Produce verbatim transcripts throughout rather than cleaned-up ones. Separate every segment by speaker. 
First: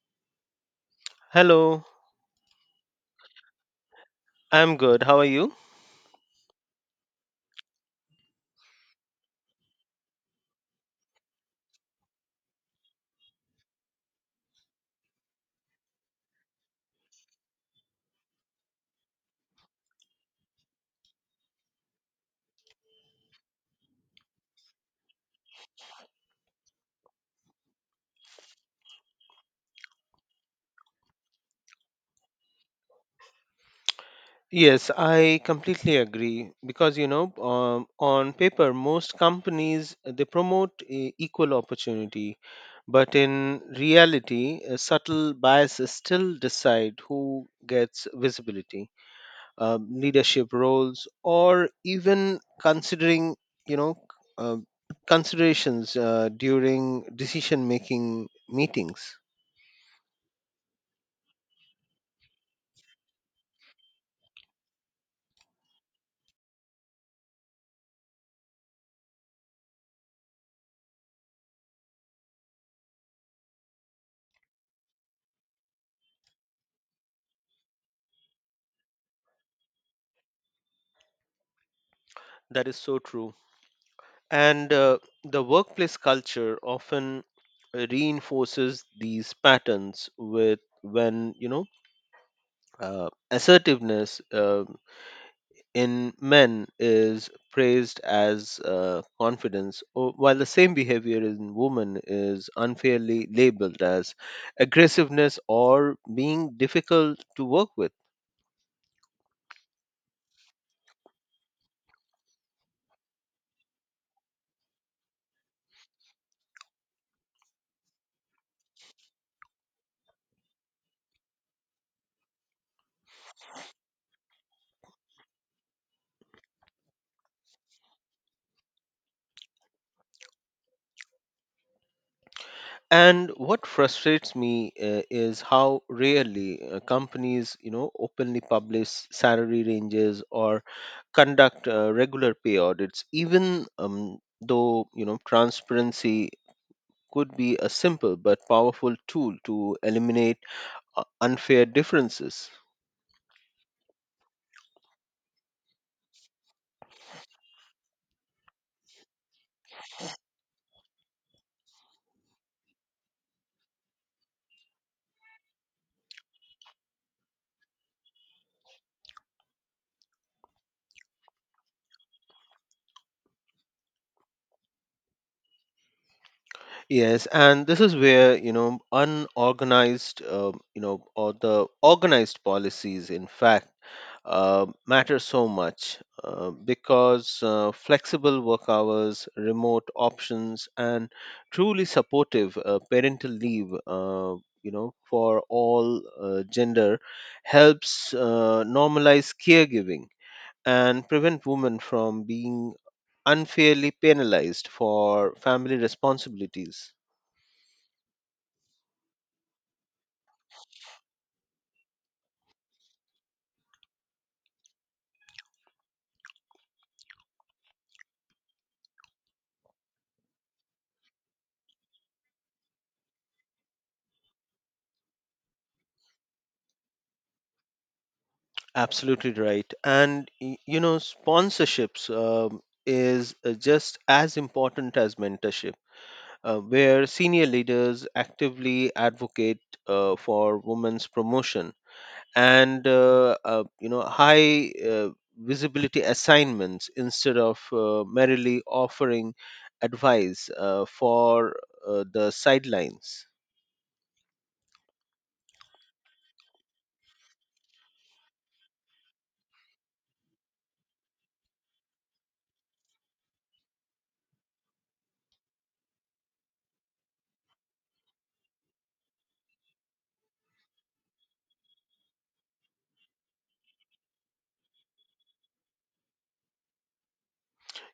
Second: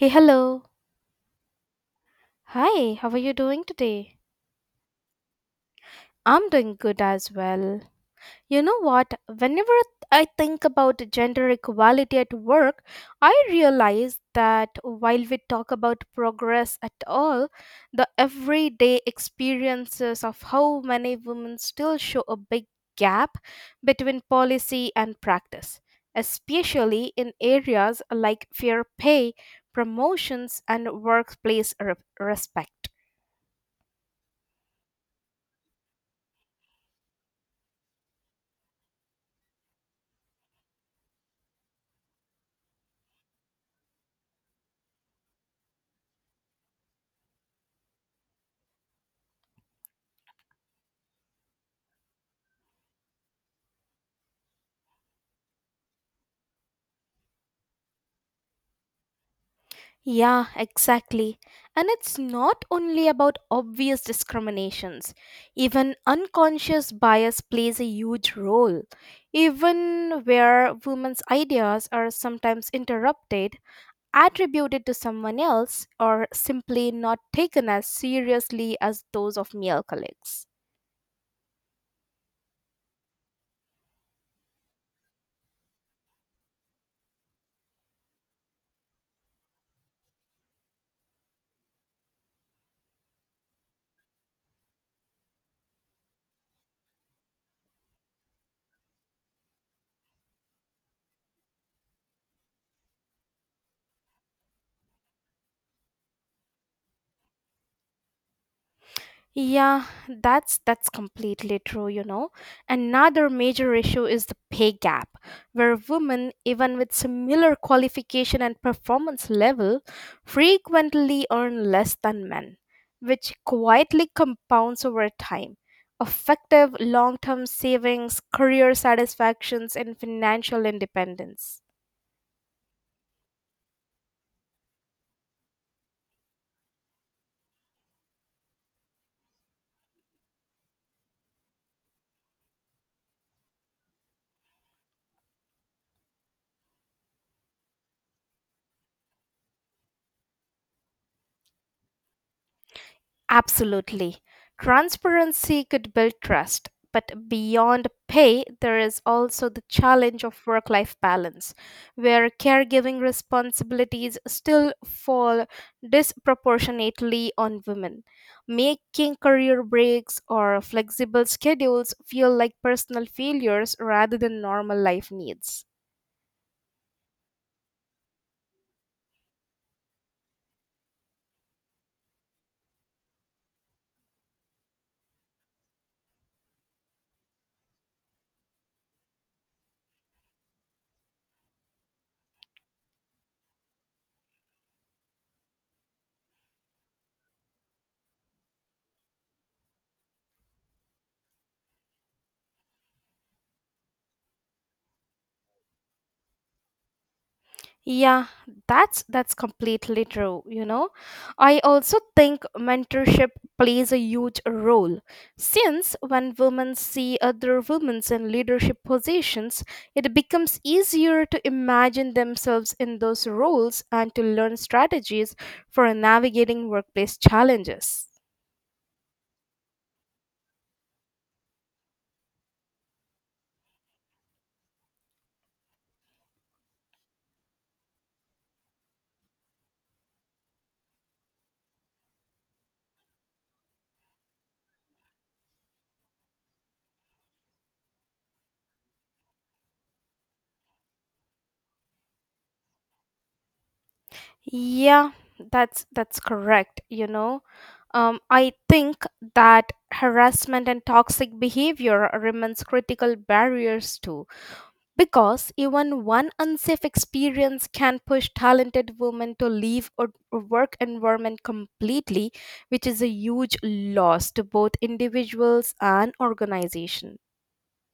Speaker 1: Hey, hello.
Speaker 2: Hello,
Speaker 1: Hi, how are you doing today?
Speaker 2: I'm good. How are you?
Speaker 1: I'm doing good as well. You know what? Whenever I think about gender equality at work, I realize that while we talk about progress at all, the everyday experiences of how many women still show a big gap between policy and practice, especially in areas like fair pay, promotions, and workplace re- respect.
Speaker 2: Yes, I completely agree because you know, um, on paper, most companies uh, they promote e- equal opportunity, but in reality, uh, subtle biases still decide who gets visibility, um, leadership roles, or even considering you know uh, considerations uh, during decision-making meetings.
Speaker 1: Yeah, exactly. And it's not only about obvious discriminations. Even unconscious bias plays a huge role. Even where women's ideas are sometimes interrupted, attributed to someone else, or simply not taken as seriously as those of male colleagues.
Speaker 2: That is so true. And uh, the workplace culture often reinforces these patterns with when you know uh, assertiveness uh, in men is praised as uh, confidence, or while the same behavior in women is unfairly labeled as aggressiveness or being difficult to work with.
Speaker 1: Yeah, that's that's completely true, you know. Another major issue is the pay gap, where women, even with similar qualification and performance level, frequently earn less than men, which quietly compounds over time. Effective long-term savings, career satisfactions, and financial independence.
Speaker 2: And what frustrates me uh, is how rarely uh, companies, you know, openly publish salary ranges or conduct uh, regular pay audits, even um, though you know transparency could be a simple but powerful tool to eliminate uh, unfair differences.
Speaker 1: Absolutely. Transparency could build trust, but beyond pay, there is also the challenge of work life balance, where caregiving responsibilities still fall disproportionately on women, making career breaks or flexible schedules feel like personal failures rather than normal life needs.
Speaker 2: Yes, and this is where, you know, unorganized, um, you know, or the organized policies, in fact, uh, matter so much uh, because uh, flexible work hours, remote options, and truly supportive uh, parental leave, uh, you know, for all uh, gender helps uh, normalize caregiving and prevent women from being unfairly penalized for family responsibilities.
Speaker 1: Yeah, that's that's completely true, you know. I also think mentorship plays a huge role since when women see other women in leadership positions, it becomes easier to imagine themselves in those roles and to learn strategies for navigating workplace challenges.
Speaker 2: Absolutely right. And y- you know, sponsorships um, is uh, just as important as mentorship, uh, where senior leaders actively advocate uh, for women's promotion and uh, uh, you know high uh, visibility assignments instead of uh, merely offering advice uh, for uh, the sidelines.
Speaker 1: Yeah, that's that's correct, you know. Um, I think that harassment and toxic behavior remains critical barriers too, because even one unsafe experience can push talented women to leave a a work environment completely, which is a huge loss to both individuals and organizations.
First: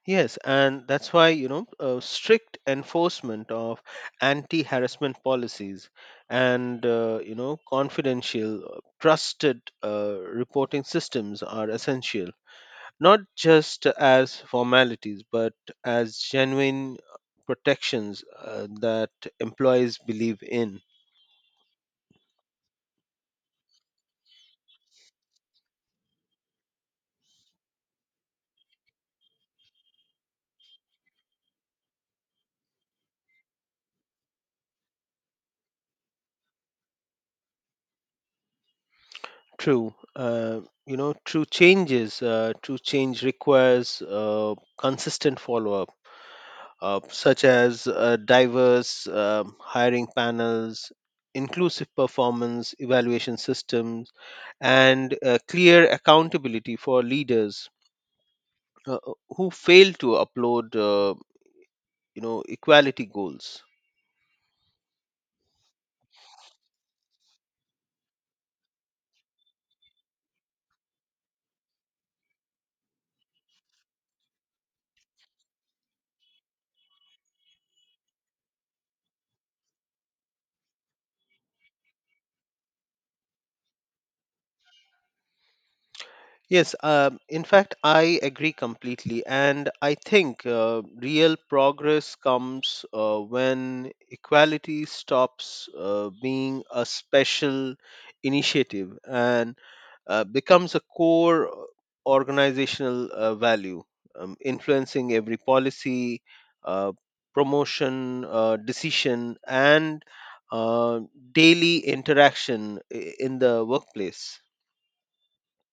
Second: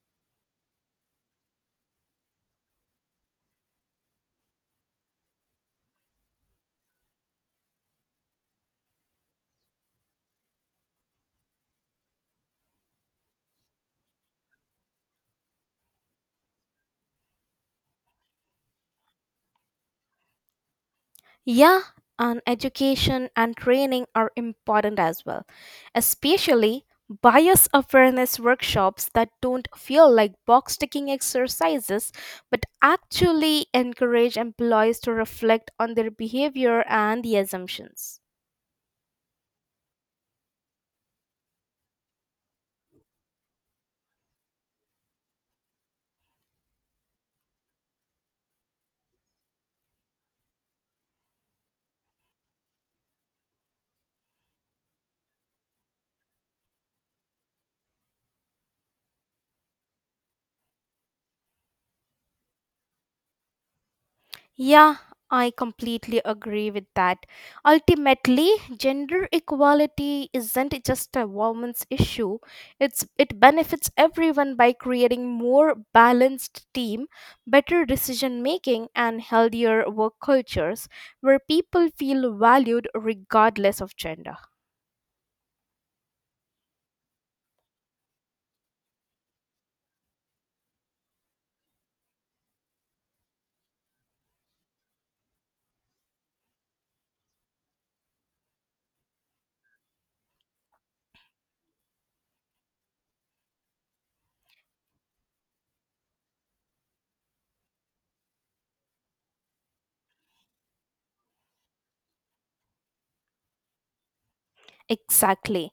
Speaker 2: Yes, and that's why, you know, uh, strict enforcement of anti harassment policies and, uh, you know, confidential, uh, trusted uh, reporting systems are essential, not just as formalities, but as genuine uh, protections uh, that employees believe in.
Speaker 1: Yeah, and education and training are important as well, especially bias awareness workshops that don't feel like box ticking exercises but actually encourage employees to reflect on their behavior and the assumptions.
Speaker 2: True. Uh, you know, true changes, uh, true change requires uh, consistent follow up uh, such as uh, diverse um hiring panels, inclusive performance evaluation systems, and uh, clear accountability for leaders uh, who fail to upload, uh, you know, equality goals.
Speaker 1: Yeah, I completely agree with that. Ultimately, gender equality isn't just a woman's issue. It's it benefits everyone by creating more balanced team, better decision making and healthier work cultures where people feel valued regardless of gender.
Speaker 2: Yes, um, in fact, I agree completely. And I think uh, real progress comes uh, when equality stops uh, being a special initiative and uh, becomes a core uh, organizational uh, value, um, influencing every policy, uh, promotion, uh, decision, and uh, daily interaction i- in the workplace.
Speaker 1: Exactly.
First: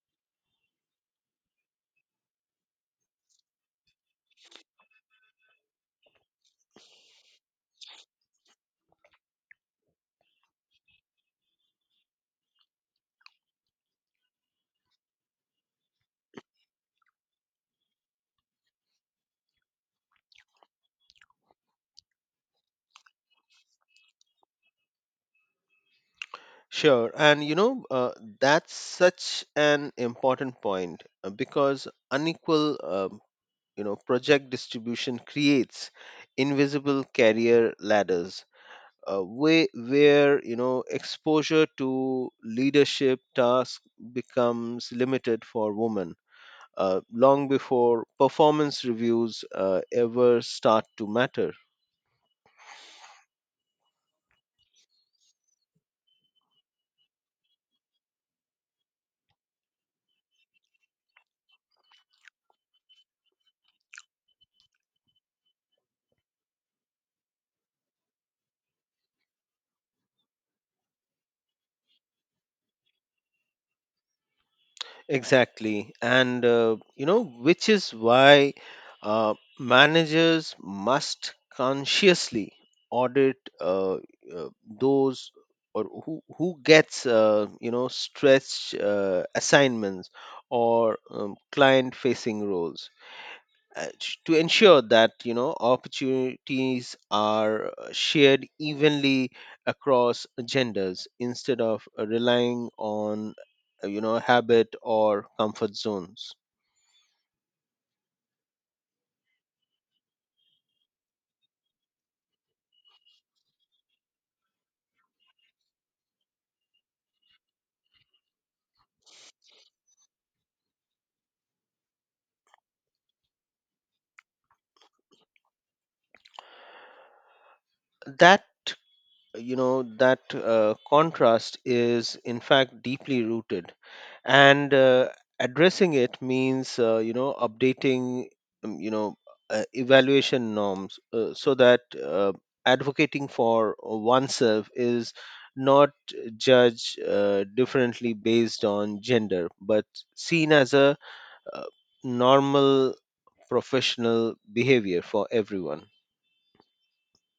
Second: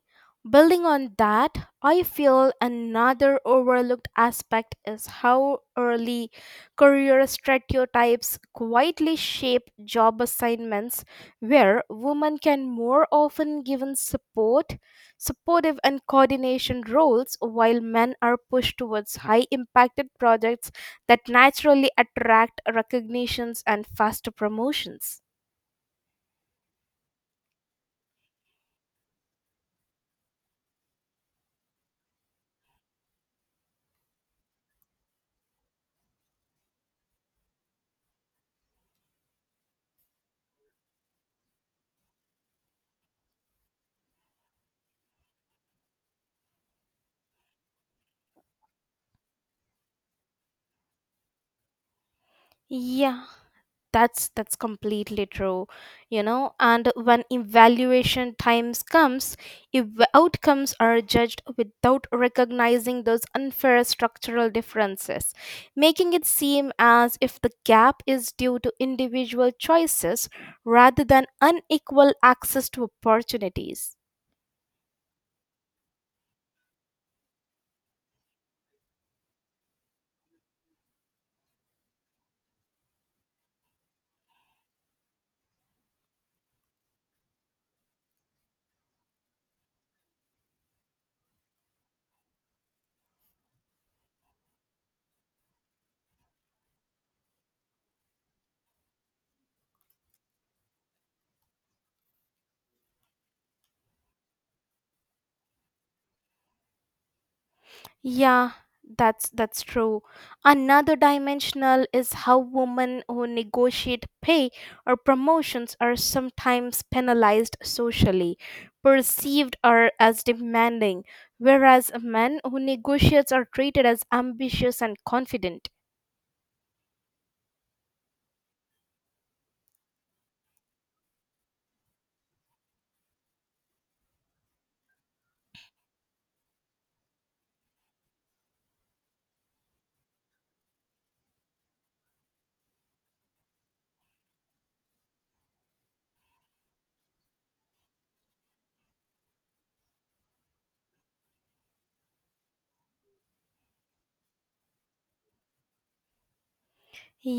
Speaker 1: Building on that, I feel another overlooked aspect is how early career stereotypes quietly shape job assignments where women can more often given support, supportive and coordination roles while men are pushed towards high impacted projects that naturally attract recognitions and faster promotions.
Speaker 2: Sure, and you know, uh, that's such an important point uh, because unequal, um, you know, project distribution creates invisible career ladders uh, way, where, you know, exposure to leadership tasks becomes limited for women uh, long before performance reviews uh, ever start to matter.
Speaker 1: Yeah, that's that's completely true, you know, and when evaluation times comes, if outcomes are judged without recognizing those unfair structural differences, making it seem as if the gap is due to individual choices rather than unequal access to opportunities.
Speaker 2: Exactly. And, uh, you know, which is why uh, managers must consciously audit uh, uh, those or who, who gets, uh, you know, stretch uh, assignments or um, client facing roles uh, sh- to ensure that you know opportunities are uh, shared evenly across genders instead of uh, relying on uh, you know habit or comfort zones.
Speaker 1: Yeah, that's that's true. Another dimensional is how women who negotiate pay or promotions are sometimes penalized socially, perceived or as demanding, whereas men who negotiate are treated as ambitious and confident.
Speaker 2: That you know that uh, contrast is in fact deeply rooted, and uh, addressing it means uh, you know updating um, you know uh, evaluation norms uh, so that uh, advocating for oneself is not judged uh, differently based on gender but seen as a uh, normal professional behavior for everyone.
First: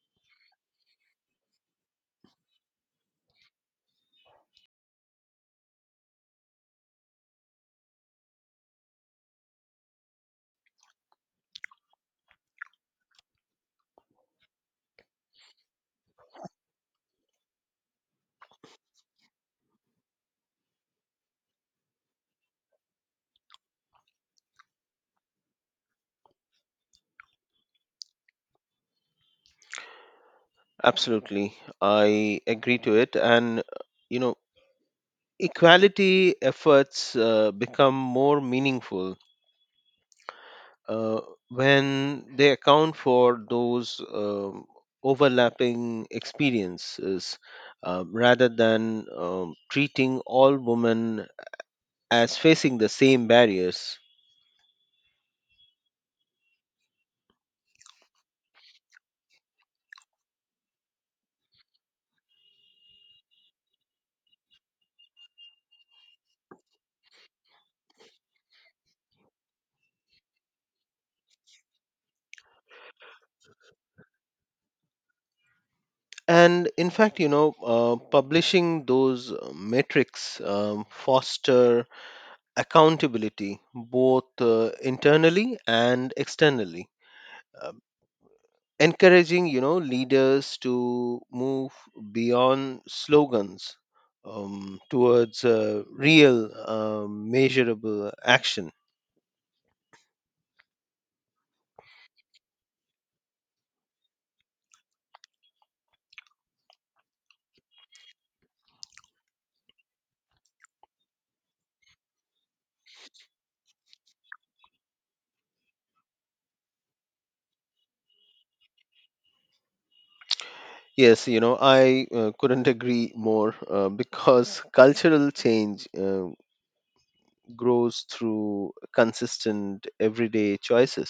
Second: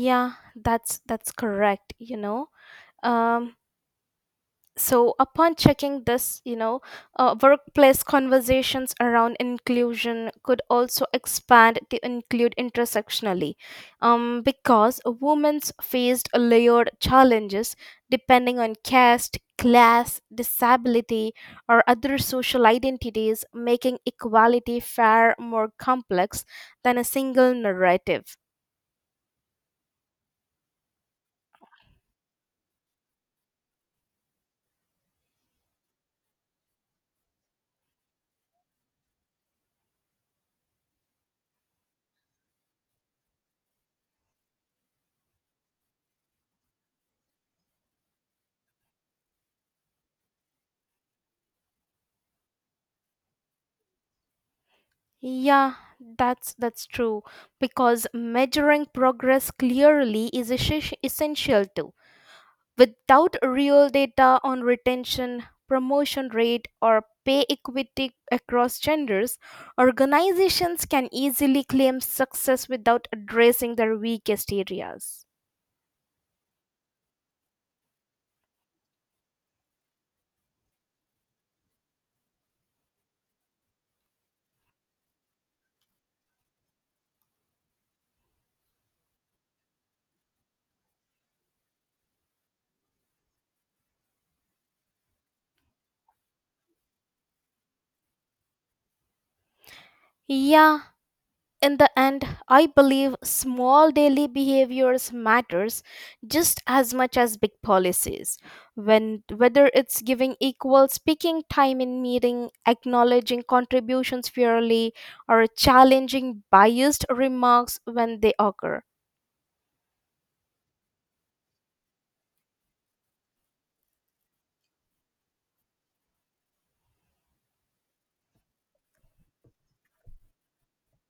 Speaker 1: Yeah, that's that's correct, you know. Um so, upon checking this, you know, uh, workplace conversations around inclusion could also expand to include intersectionally, um, because women's faced layered challenges depending on caste, class, disability, or other social identities, making equality far more complex than a single narrative.
Speaker 2: Absolutely, I agree to it, and uh, you know equality efforts uh, become more meaningful uh, when they account for those um, overlapping experiences uh, rather than um, treating all women as facing the same barriers.
Speaker 1: Yeah, that's that's true, because measuring progress clearly is esses- essential too. Without real data on retention, promotion rate or pay equity across genders, organizations can easily claim success without addressing their weakest areas.
Speaker 2: And in fact, you know, uh, publishing those uh, metrics um, foster accountability both uh, internally and externally. Uh, Encouraging you know leaders to move beyond slogans um, towards uh, real um, measurable action.
Speaker 1: Yeah, in the end, I believe small daily behaviors matters just as much as big policies, when whether it's giving equal speaking time in meeting, acknowledging contributions fairly, or challenging biased remarks when they occur.
Speaker 2: Yes, you know I uh, couldn't agree more uh, because cultural change uh, grows through consistent everyday choices.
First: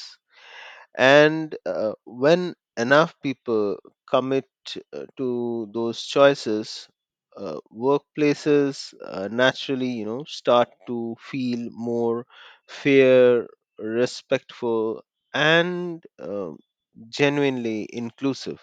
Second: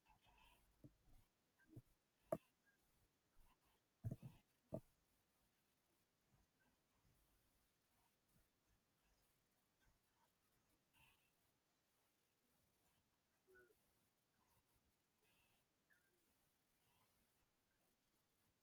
Speaker 2: And uh, when enough people commit uh, to those choices, uh, workplaces uh, naturally, you know, start to feel more fair, respectful, and um genuinely inclusive.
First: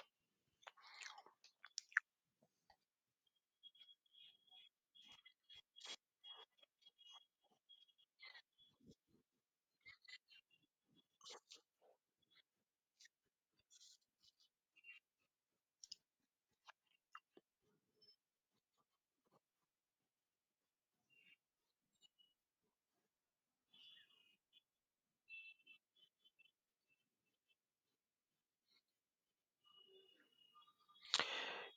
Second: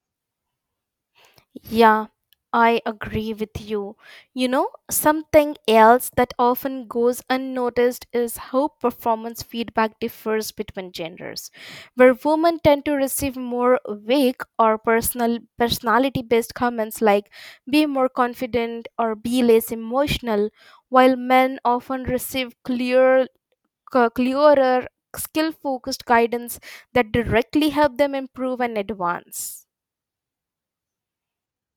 Speaker 1: Yeah, I agree with you. You know, something else that often goes unnoticed is how performance feedback differs between genders, where women tend to receive more vague or personal personality based comments like be more confident or be less emotional, while men often receive clear c- clearer skill focused guidance that directly help them improve and advance.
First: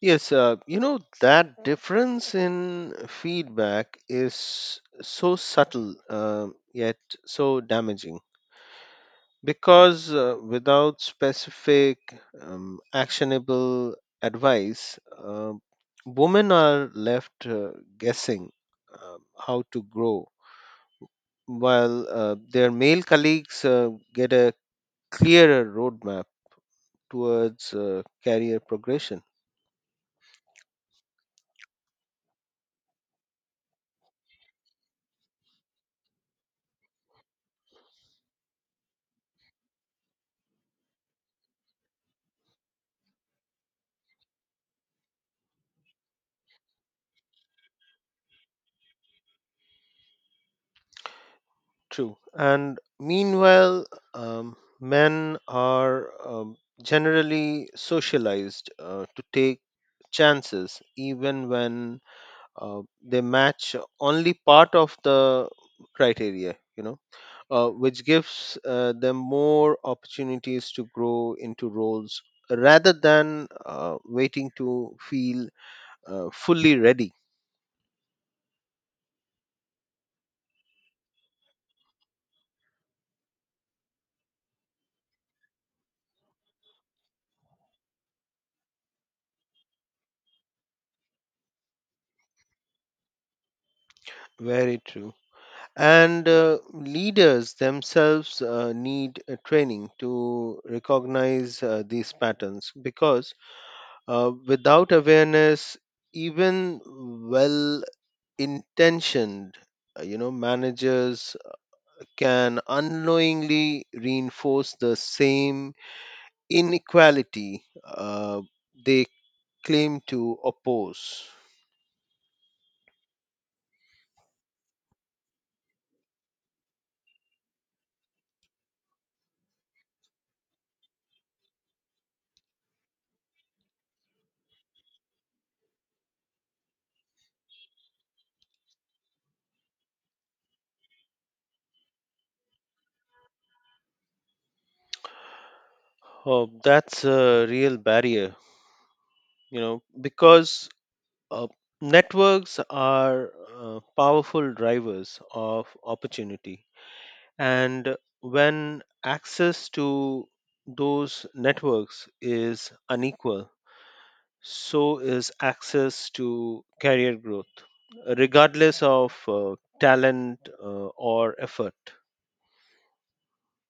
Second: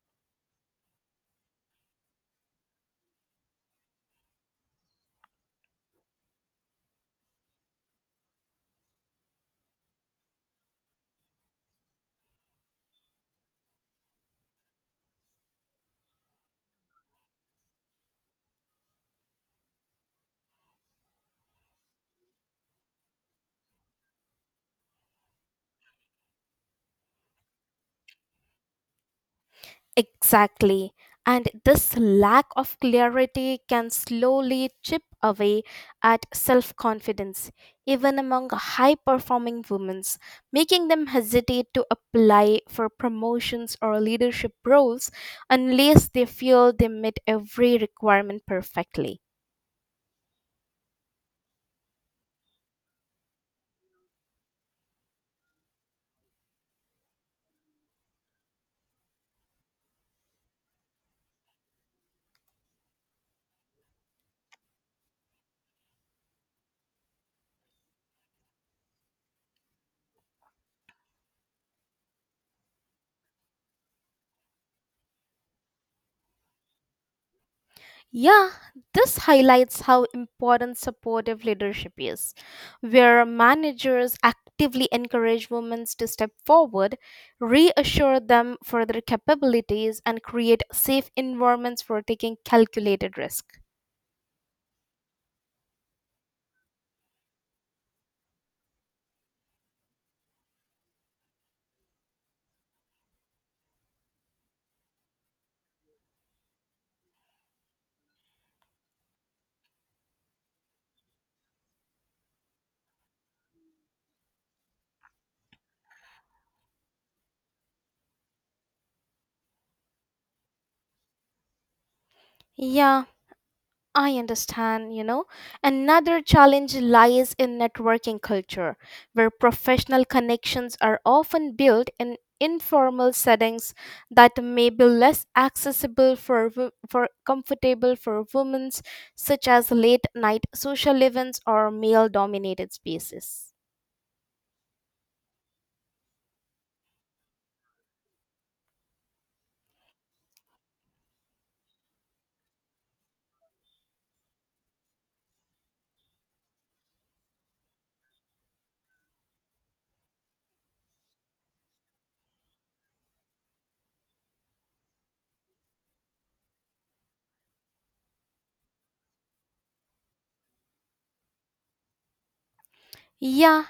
Speaker 2: Yes, uh, you know, that difference in feedback is so subtle, uh, yet so damaging because uh, without specific um, actionable advice uh, women are left uh, guessing uh, how to grow while uh, their male colleagues uh, get a clearer roadmap towards uh, career progression.
Speaker 1: Exactly. And this lack of clarity can slowly chip away at self confidence, even among high performing women, making them hesitate to apply for promotions or leadership roles unless they feel they meet every requirement perfectly.
Speaker 2: True, and meanwhile um, men are um, generally socialized uh, to take chances even when uh, they match only part of the criteria, you know uh, which gives uh, them more opportunities to grow into roles rather than uh, waiting to feel uh, fully ready.
Speaker 1: Yeah, this highlights how important supportive leadership is, where managers actively encourage women to step forward, reassure them for their capabilities, and create safe environments for taking calculated risk.
Speaker 2: Very true. And uh, leaders themselves uh, need uh, training to recognize uh, these patterns, because uh, without awareness, even well intentioned uh, you know managers can unknowingly reinforce the same inequality uh, they claim to oppose.
Speaker 1: Yeah, I understand, you know. Another challenge lies in networking culture, where professional connections are often built in informal settings that may be less accessible for wo- for comfortable for women, such as late night social events or male dominated spaces.
Speaker 2: Oh, that's a real barrier, you know because uh, networks are uh, powerful drivers of opportunity, and when access to those networks is unequal, so is access to career growth, regardless of uh, talent uh, or effort.
Speaker 1: Yeah,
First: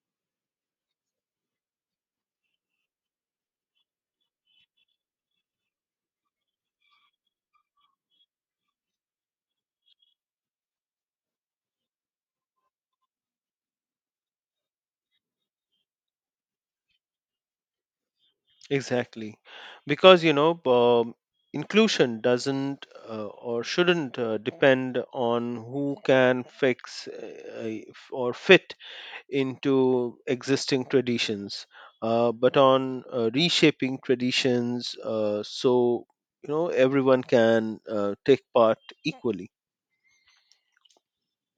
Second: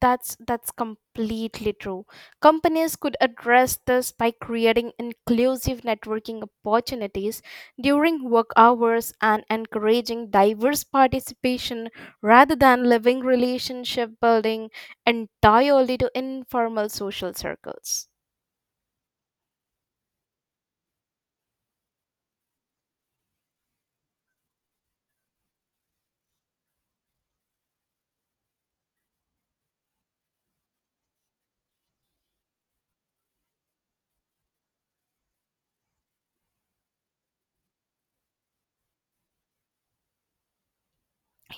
Speaker 1: that's that's completely true. Companies could address this by creating inclusive networking opportunities during work hours and encouraging diverse participation rather than living relationship building entirely to informal social circles.
Speaker 2: Exactly. Because, you know, um, inclusion doesn't uh, or shouldn't uh, depend on who can fix uh, if- or fit into existing traditions, uh, but on uh, reshaping traditions uh, so, you know, everyone can uh, take part equally.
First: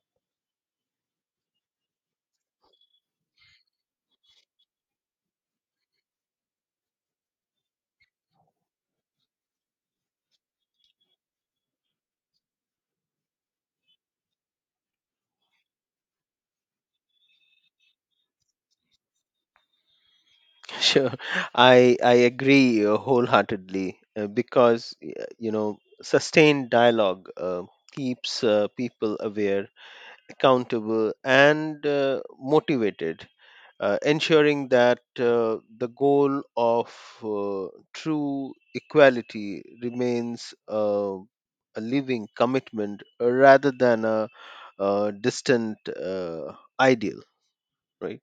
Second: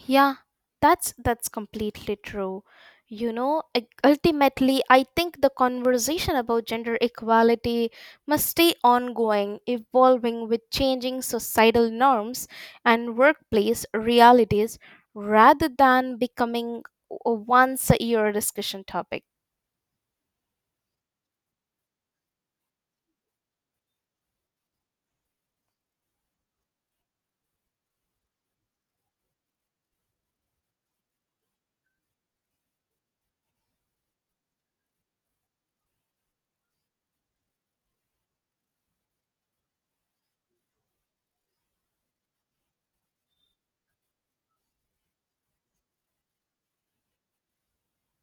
Speaker 1: Yeah, that's that's completely true. You know, ul- ultimately, I think the conversation about gender equality must stay ongoing, evolving with changing societal norms and workplace realities rather than becoming a once a year discussion topic.
Speaker 2: Sure, I I agree uh, wholeheartedly uh, because y- you know sustained dialogue uh, keeps uh, people aware, accountable, and uh, motivated, uh, ensuring that uh, the goal of uh, true equality remains uh, a living commitment uh, rather than a, uh distant uh, ideal, right?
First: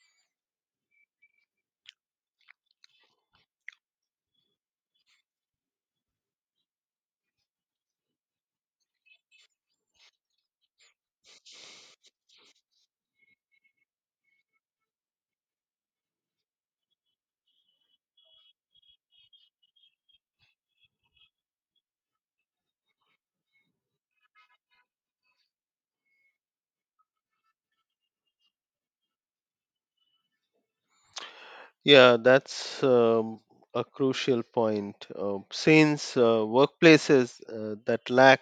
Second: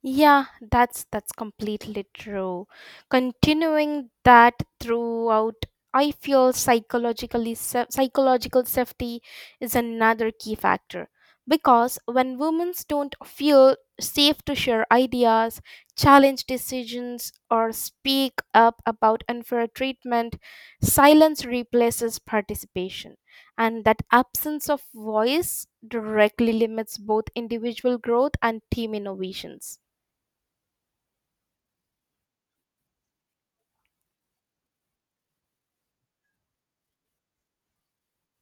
Speaker 1: Yeah, that's that's completely true. Continuing that throughout, I feel psychologically sa- psychological safety is another key factor because when women don't feel safe to share ideas, challenge decisions, or speak up about unfair treatment, silence replaces participation, and that absence of voice directly limits both individual growth and team innovations.
Speaker 2: Yeah, that's um, a crucial point. Uh, since uh, workplaces uh, that lack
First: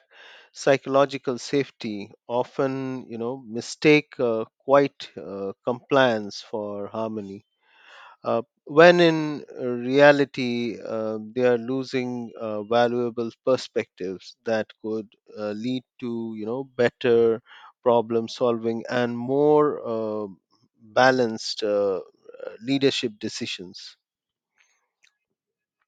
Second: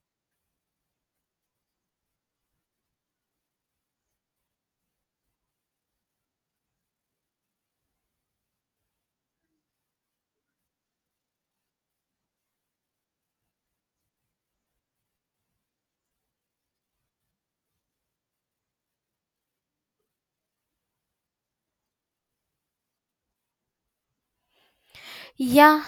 Speaker 2: psychological safety often, you know, mistake uh, quiet uh, compliance for harmony uh, when in uh, reality uh, they are losing uh, valuable perspectives that could uh, lead to you know better problem solving and more uh, balanced uh, leadership decisions.
Speaker 1: Yeah,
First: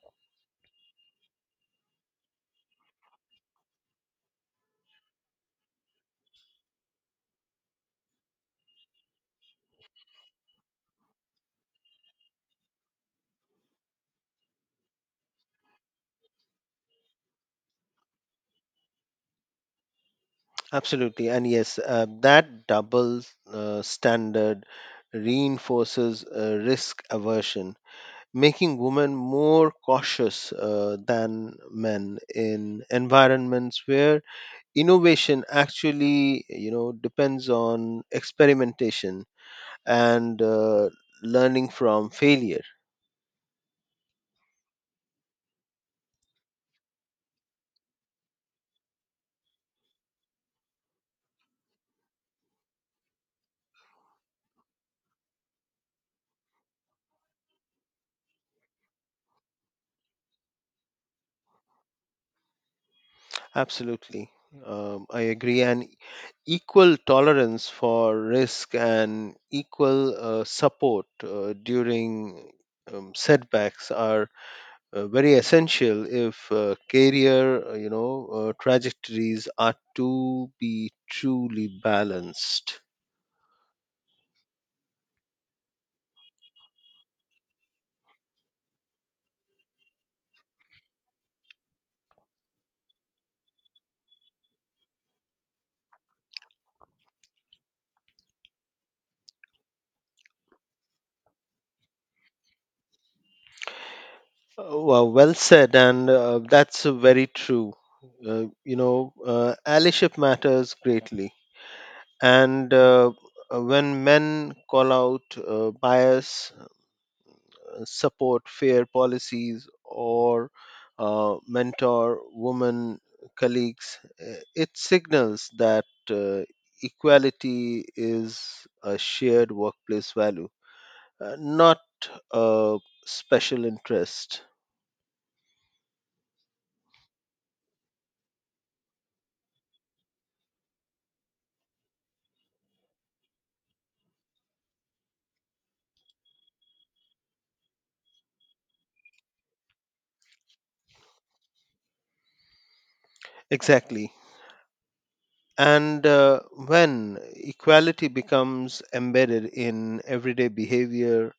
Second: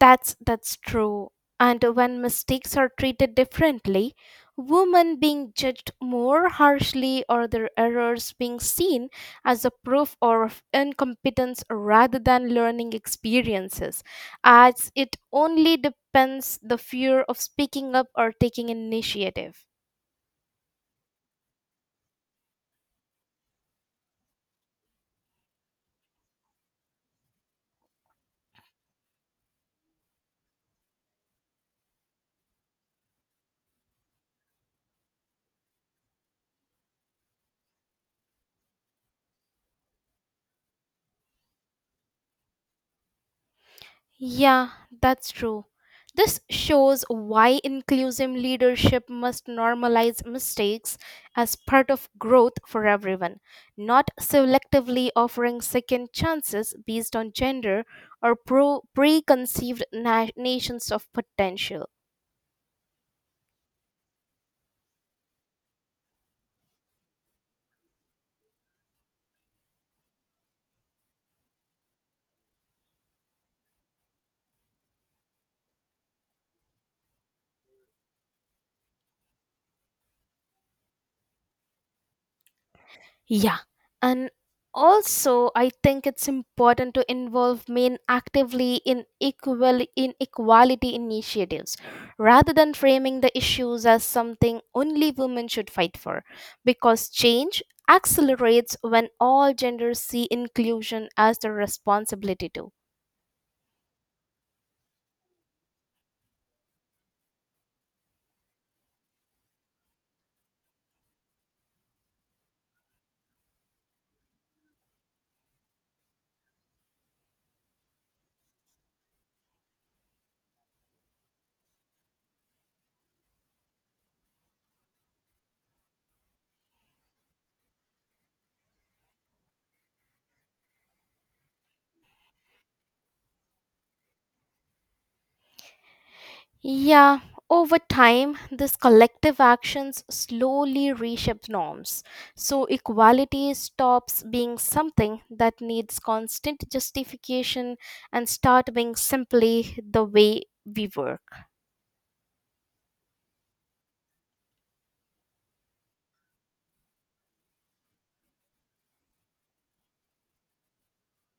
Speaker 1: That's that's true. And when mistakes are treated differently, women being judged more harshly or their errors being seen as a proof of incompetence rather than learning experiences, as it only depends the fear of speaking up or taking initiative.
Speaker 2: Absolutely. And yes, uh, that double uh, standard reinforces uh, risk aversion, making women more cautious uh, than men in environments where innovation actually, you know depends on experimentation and uh, learning from failure.
Speaker 1: Yeah, that's true. This shows why inclusive leadership must normalize mistakes as part of growth for everyone, not selectively offering second chances based on gender or pro- preconceived na- nations of potential.
Speaker 2: Absolutely. um, I agree, and equal tolerance for risk and equal uh, support uh, during um, setbacks are uh, very essential if uh, career uh, you know uh, trajectories are to be truly balanced.
Speaker 1: Yeah. And also I think it's important to involve men actively in equal inequality initiatives rather than framing the issues as something only women should fight for, because change accelerates when all genders see inclusion as their responsibility too.
Speaker 2: Uh, Well, well said, and uh, that's uh, very true. Uh, you know, uh, allyship matters greatly, and uh, uh, when men call out uh, bias, uh, support fair policies, or uh, mentor women colleagues, uh, it signals that uh, equality is a shared workplace value, uh, not a special interest.
Speaker 1: Yeah, over time, these collective actions slowly reshape norms. So, equality stops being something that needs constant justification and start being simply the way we work.
Speaker 2: Exactly. And uh, when equality becomes embedded in everyday behavior,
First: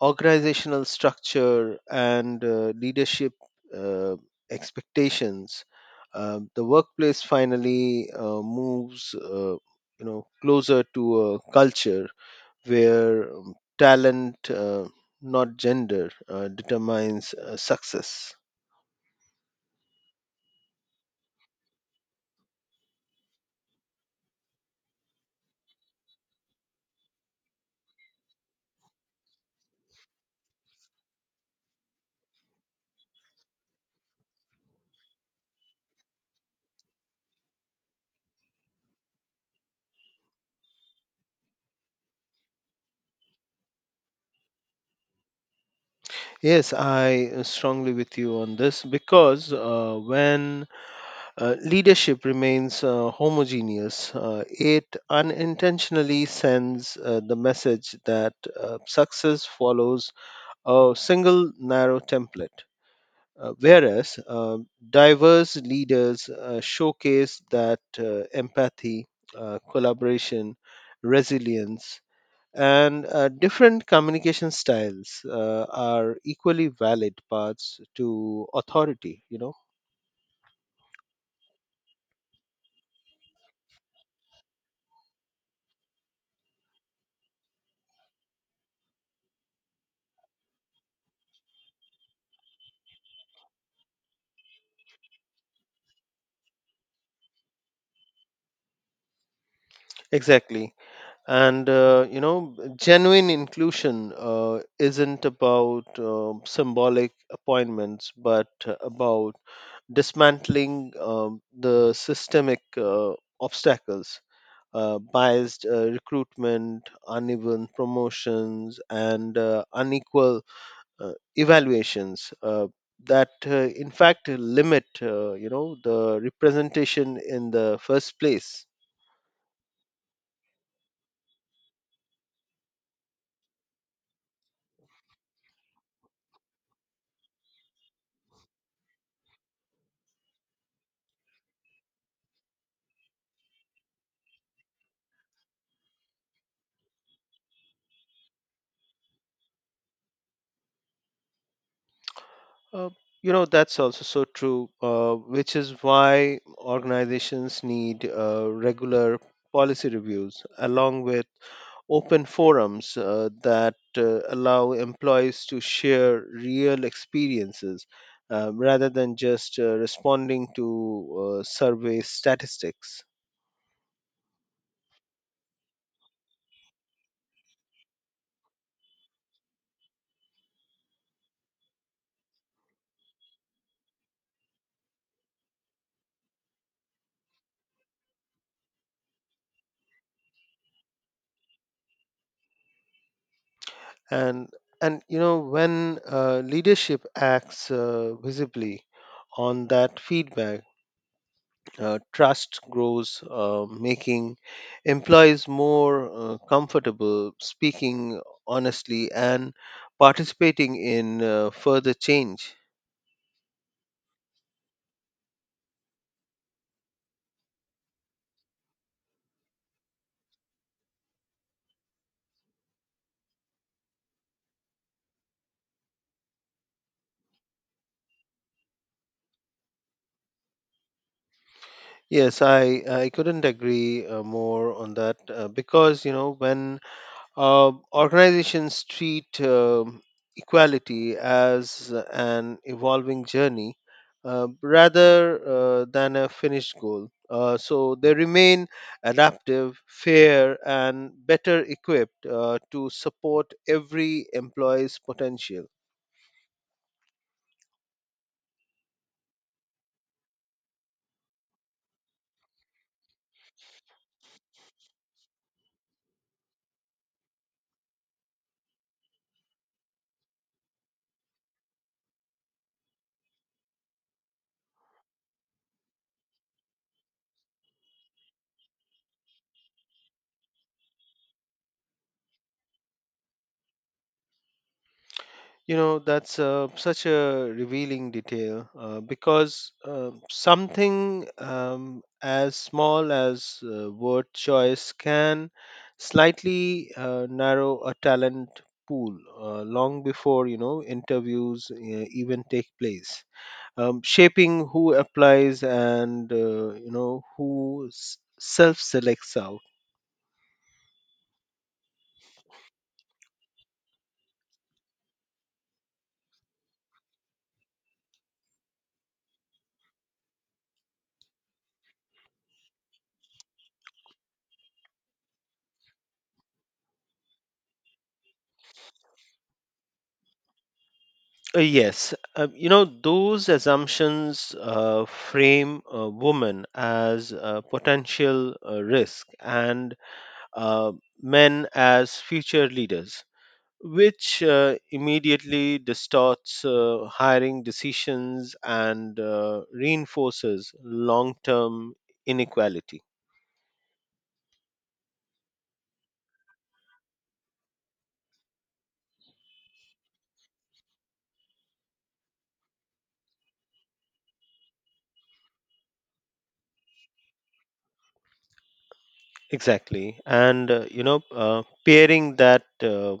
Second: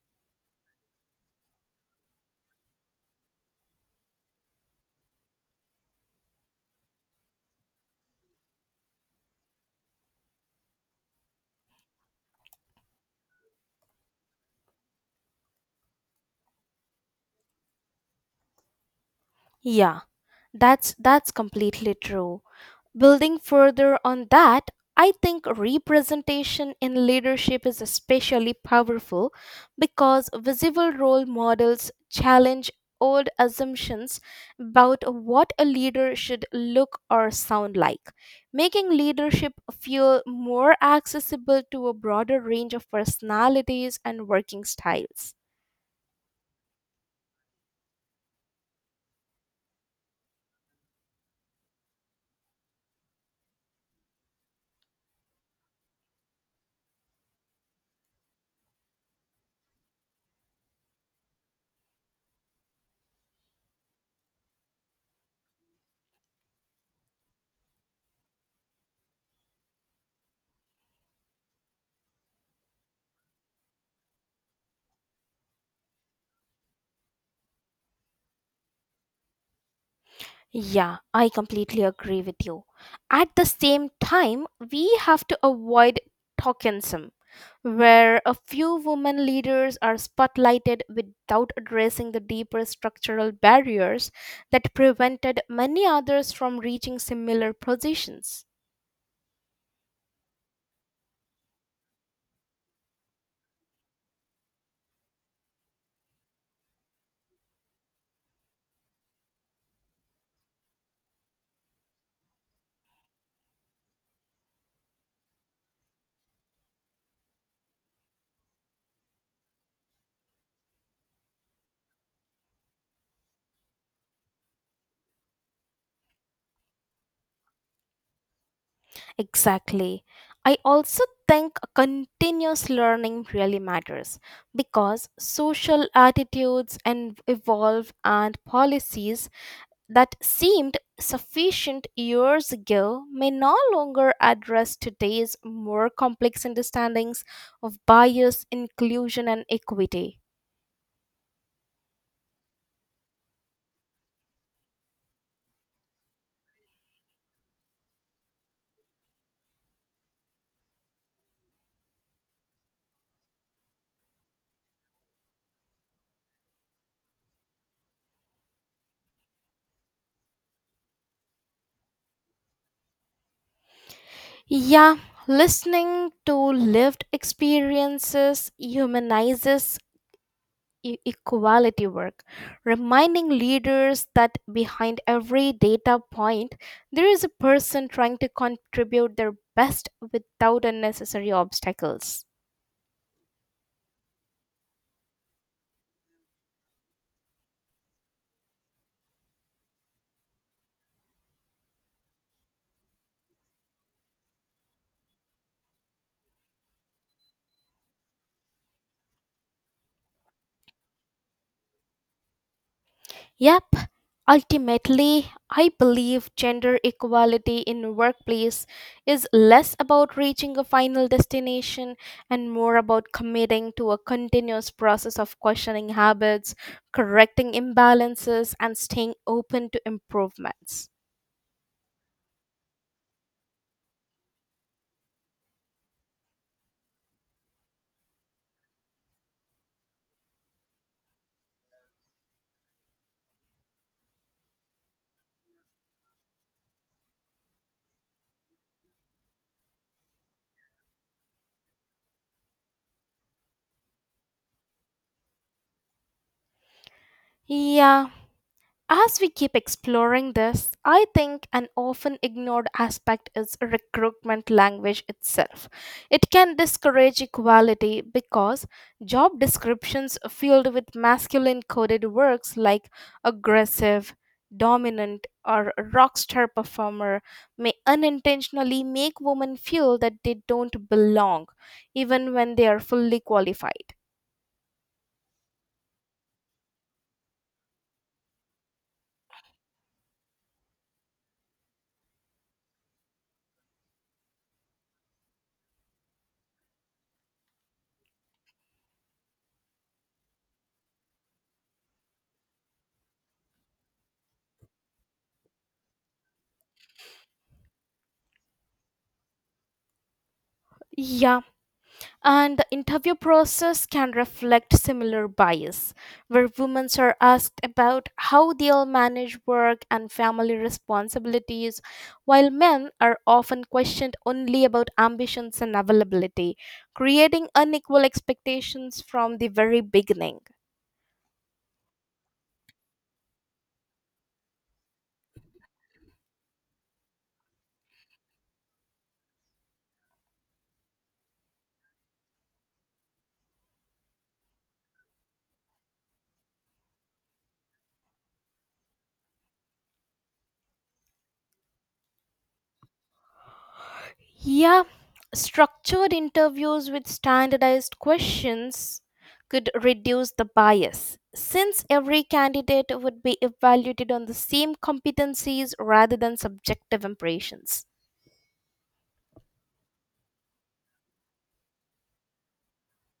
Speaker 2: organizational structure, and uh, leadership uh, expectations, uh, the workplace finally uh, moves, uh, you know, closer to a culture where um, talent, uh, not gender, uh, determines uh, success.
Speaker 1: Yeah, that's that's completely true. Building further on that, I think representation in leadership is especially powerful because visible role models challenge old assumptions about what a leader should look or sound like, making leadership feel more accessible to a broader range of personalities and working styles.
Speaker 2: Yes, I uh, strongly with you on this because uh, when Uh, leadership remains uh, homogeneous. Uh, it unintentionally sends uh, the message that uh, success follows a single narrow template, uh, whereas uh, diverse leaders uh, showcase that uh, empathy, uh, collaboration, resilience, and uh, different communication styles uh, are equally valid paths to authority, you know.
Speaker 1: Yeah, I completely agree with you. At the same time, we have to avoid tokenism, where a few women leaders are spotlighted without addressing the deeper structural barriers that prevented many others from reaching similar positions.
Speaker 2: Exactly. And uh, you know genuine inclusion uh, isn't about um symbolic appointments but uh, about dismantling um, the systemic uh, obstacles, uh, biased uh, recruitment, uneven promotions, and uh, unequal uh, evaluations uh, that uh, in fact limit uh, you know the representation in the first place.
Speaker 1: Exactly. I also think continuous learning really matters because social attitudes and evolve and policies that seemed sufficient years ago may no longer address today's more complex understandings of bias, inclusion, and equity.
Speaker 2: Uh, you know, that's also so true, uh, which is why organizations need uh, regular policy reviews along with open forums uh, that uh, allow employees to share real experiences uh, rather than just uh, responding to uh, survey statistics.
Speaker 1: Yeah, listening to lived experiences humanizes e- equality work, reminding leaders that behind every data point, there is a person trying to contribute their best without unnecessary obstacles.
Speaker 2: And and you know when uh, leadership acts uh, visibly on that feedback, uh, trust grows, uh, making employees more uh, comfortable speaking honestly and participating in uh, further change.
Speaker 1: Yep, ultimately, I believe gender equality in workplace is less about reaching a final destination and more about committing to a continuous process of questioning habits, correcting imbalances, and staying open to improvements.
Speaker 2: Yes, I, I couldn't agree uh, more on that uh, because, you know, when Uh, organizations treat um equality as an evolving journey uh, rather uh, than a finished goal. Uh, so they remain adaptive, fair, and better equipped uh, to support every employee's potential.
Speaker 1: Yeah, as we keep exploring this, I think an often ignored aspect is recruitment language itself. It can discourage equality because job descriptions filled with masculine coded words like aggressive, dominant, or rock star performer may unintentionally make women feel that they don't belong, even when they are fully qualified.
Speaker 2: You know, that's uh, such a revealing detail uh, because uh, something um, as small as uh, word choice can slightly uh, narrow a talent pool uh, long before, you know, interviews uh, even take place, um, shaping who applies and, uh, you know, who s- self selects out.
Speaker 1: Yeah, and the interview process can reflect similar bias, where women are asked about how they'll manage work and family responsibilities, while men are often questioned only about ambitions and availability, creating unequal expectations from the very beginning.
Speaker 2: Uh, yes, uh, you know, those assumptions uh, frame a woman as a potential uh, risk, and uh, men as future leaders, which uh, immediately distorts uh, hiring decisions and uh, reinforces long term inequality.
Speaker 1: Yeah, structured interviews with standardized questions could reduce the bias, since every candidate would be evaluated on the same competencies rather than subjective impressions.
Speaker 2: Exactly. And, uh, you know, uh, pairing that uh,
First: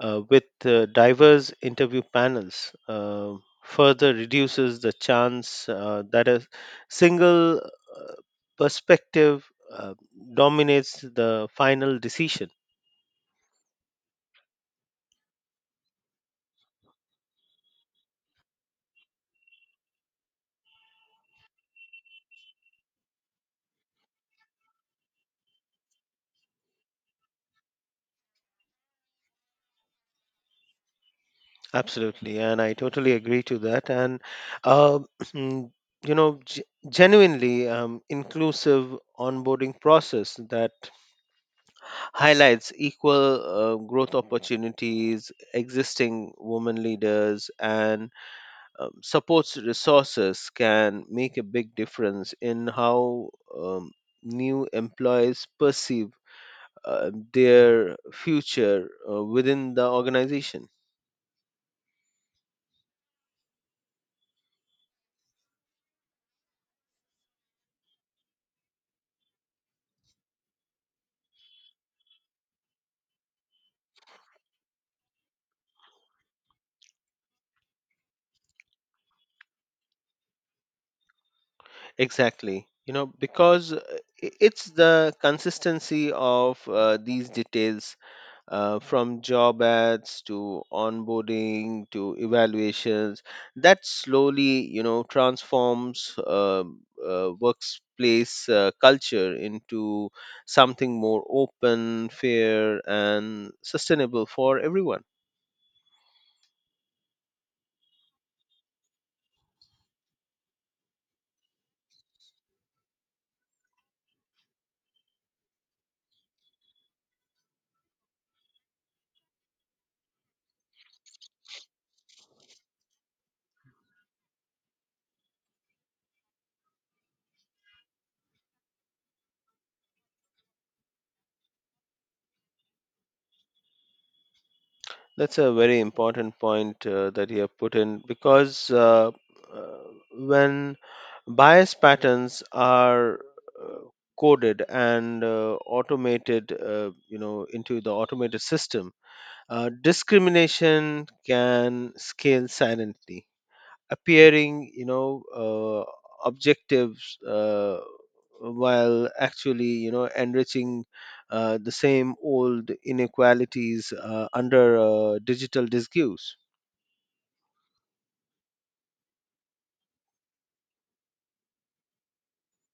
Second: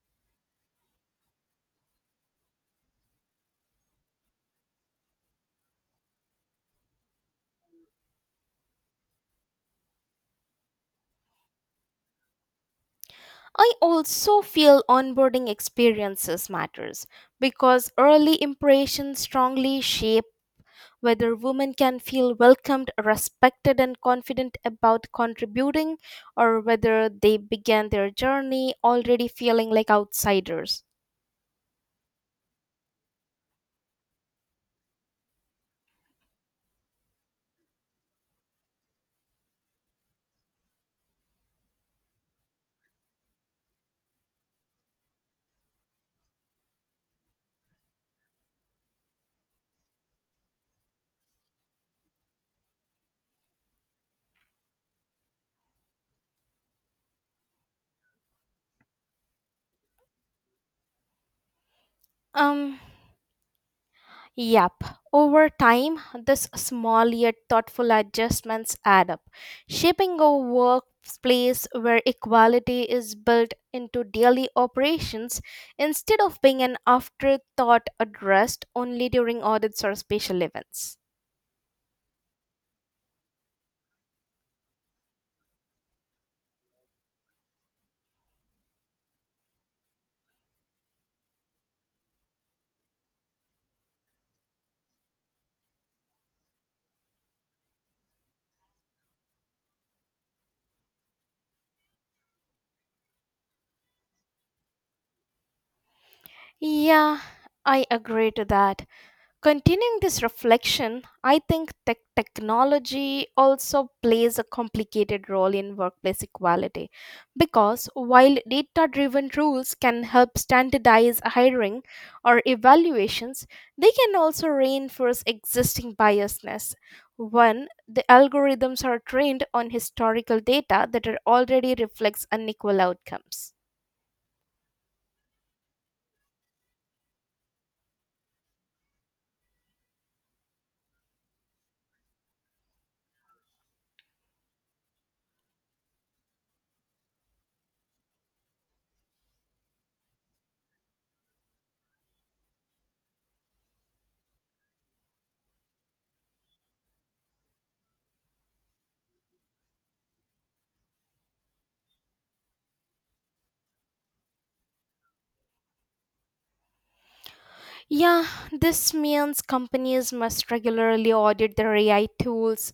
Speaker 2: uh, with uh, diverse interview panels uh, further reduces the chance uh, that a single uh, perspective uh, dominates the final decision.
Speaker 1: I also feel onboarding experiences matters because early impressions strongly shape whether women can feel welcomed, respected and confident about contributing or whether they began their journey already feeling like outsiders.
Speaker 2: Absolutely, and I totally agree to that. And uh, you know g- genuinely um, inclusive onboarding process that highlights equal uh, growth opportunities, existing women leaders, and um, supports resources can make a big difference in how um, new employees perceive uh, their future uh, within the organization.
Speaker 1: Um Yep. Over time, this small yet thoughtful adjustments add up, shaping a workplace where equality is built into daily operations instead of being an afterthought addressed only during audits or special events.
Speaker 2: Exactly. You know, because uh, i- it's the consistency of uh, these details uh, from job ads to onboarding to evaluations that slowly, you know transforms uh, uh, workplace uh, culture into something more open, fair, and sustainable for everyone.
Speaker 1: Yeah, I agree to that. Continuing this reflection, I think tech technology also plays a complicated role in workplace equality because while data driven rules can help standardize hiring or evaluations, they can also reinforce existing biasness when the algorithms are trained on historical data that are already reflects unequal outcomes.
Speaker 2: That's a very important point uh, that you have put in because uh, uh, when bias patterns are uh, coded and uh, automated, uh, you know, into the automated system, uh, discrimination can scale silently, appearing you know uh, objectives, uh, while actually, you know enriching uh, the same old inequalities uh, under uh, digital disguise.
Speaker 1: Yeah, this means companies must regularly audit their A I tools,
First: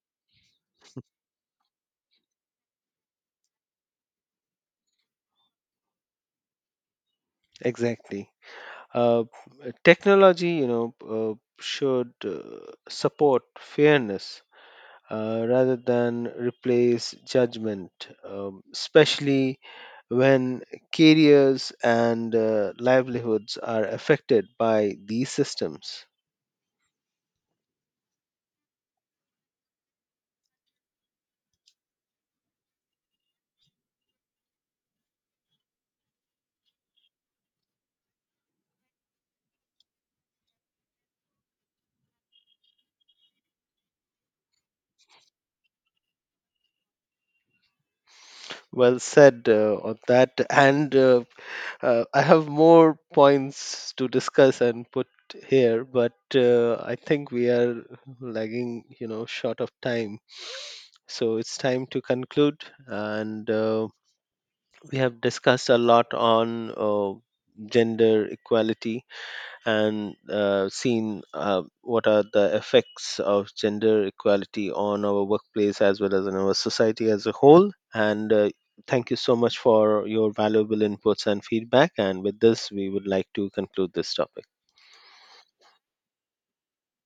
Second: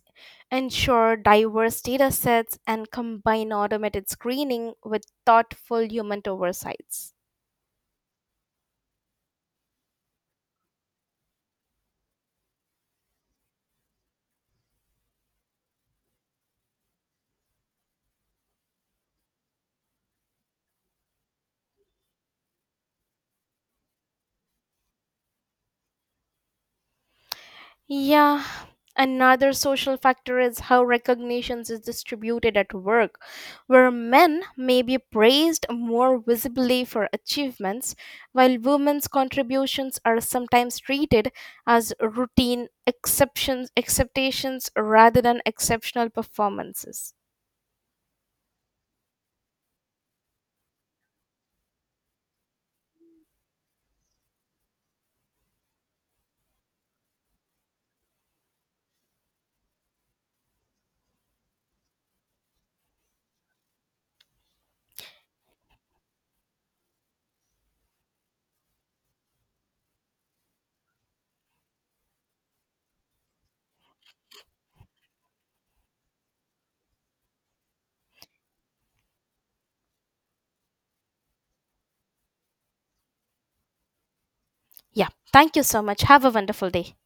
Speaker 1: ensure diverse data sets, and combine automated screening with thoughtful human oversights.
Speaker 2: Exactly. uh, Technology, you know uh, should uh, support fairness uh, rather than replace judgment, um, especially when careers and uh, livelihoods are affected by these systems.
Speaker 1: Yeah, another social factor is how recognitions is distributed at work, where men may be praised more visibly for achievements, while women's contributions are sometimes treated as routine exceptions, acceptations rather than exceptional performances.
Speaker 2: Well said uh, on that. And uh, uh, I have more points to discuss and put here, but uh, I think we are lagging, you know, short of time. So it's time to conclude and. Uh, we have discussed a lot on uh, gender equality and uh, seen uh, what are the effects of gender equality on our workplace as well as on our society as a whole. And uh, thank you so much for your valuable inputs and feedback. And with this, we would like to conclude this topic.
Speaker 1: Yeah, thank you so much. Have a wonderful day.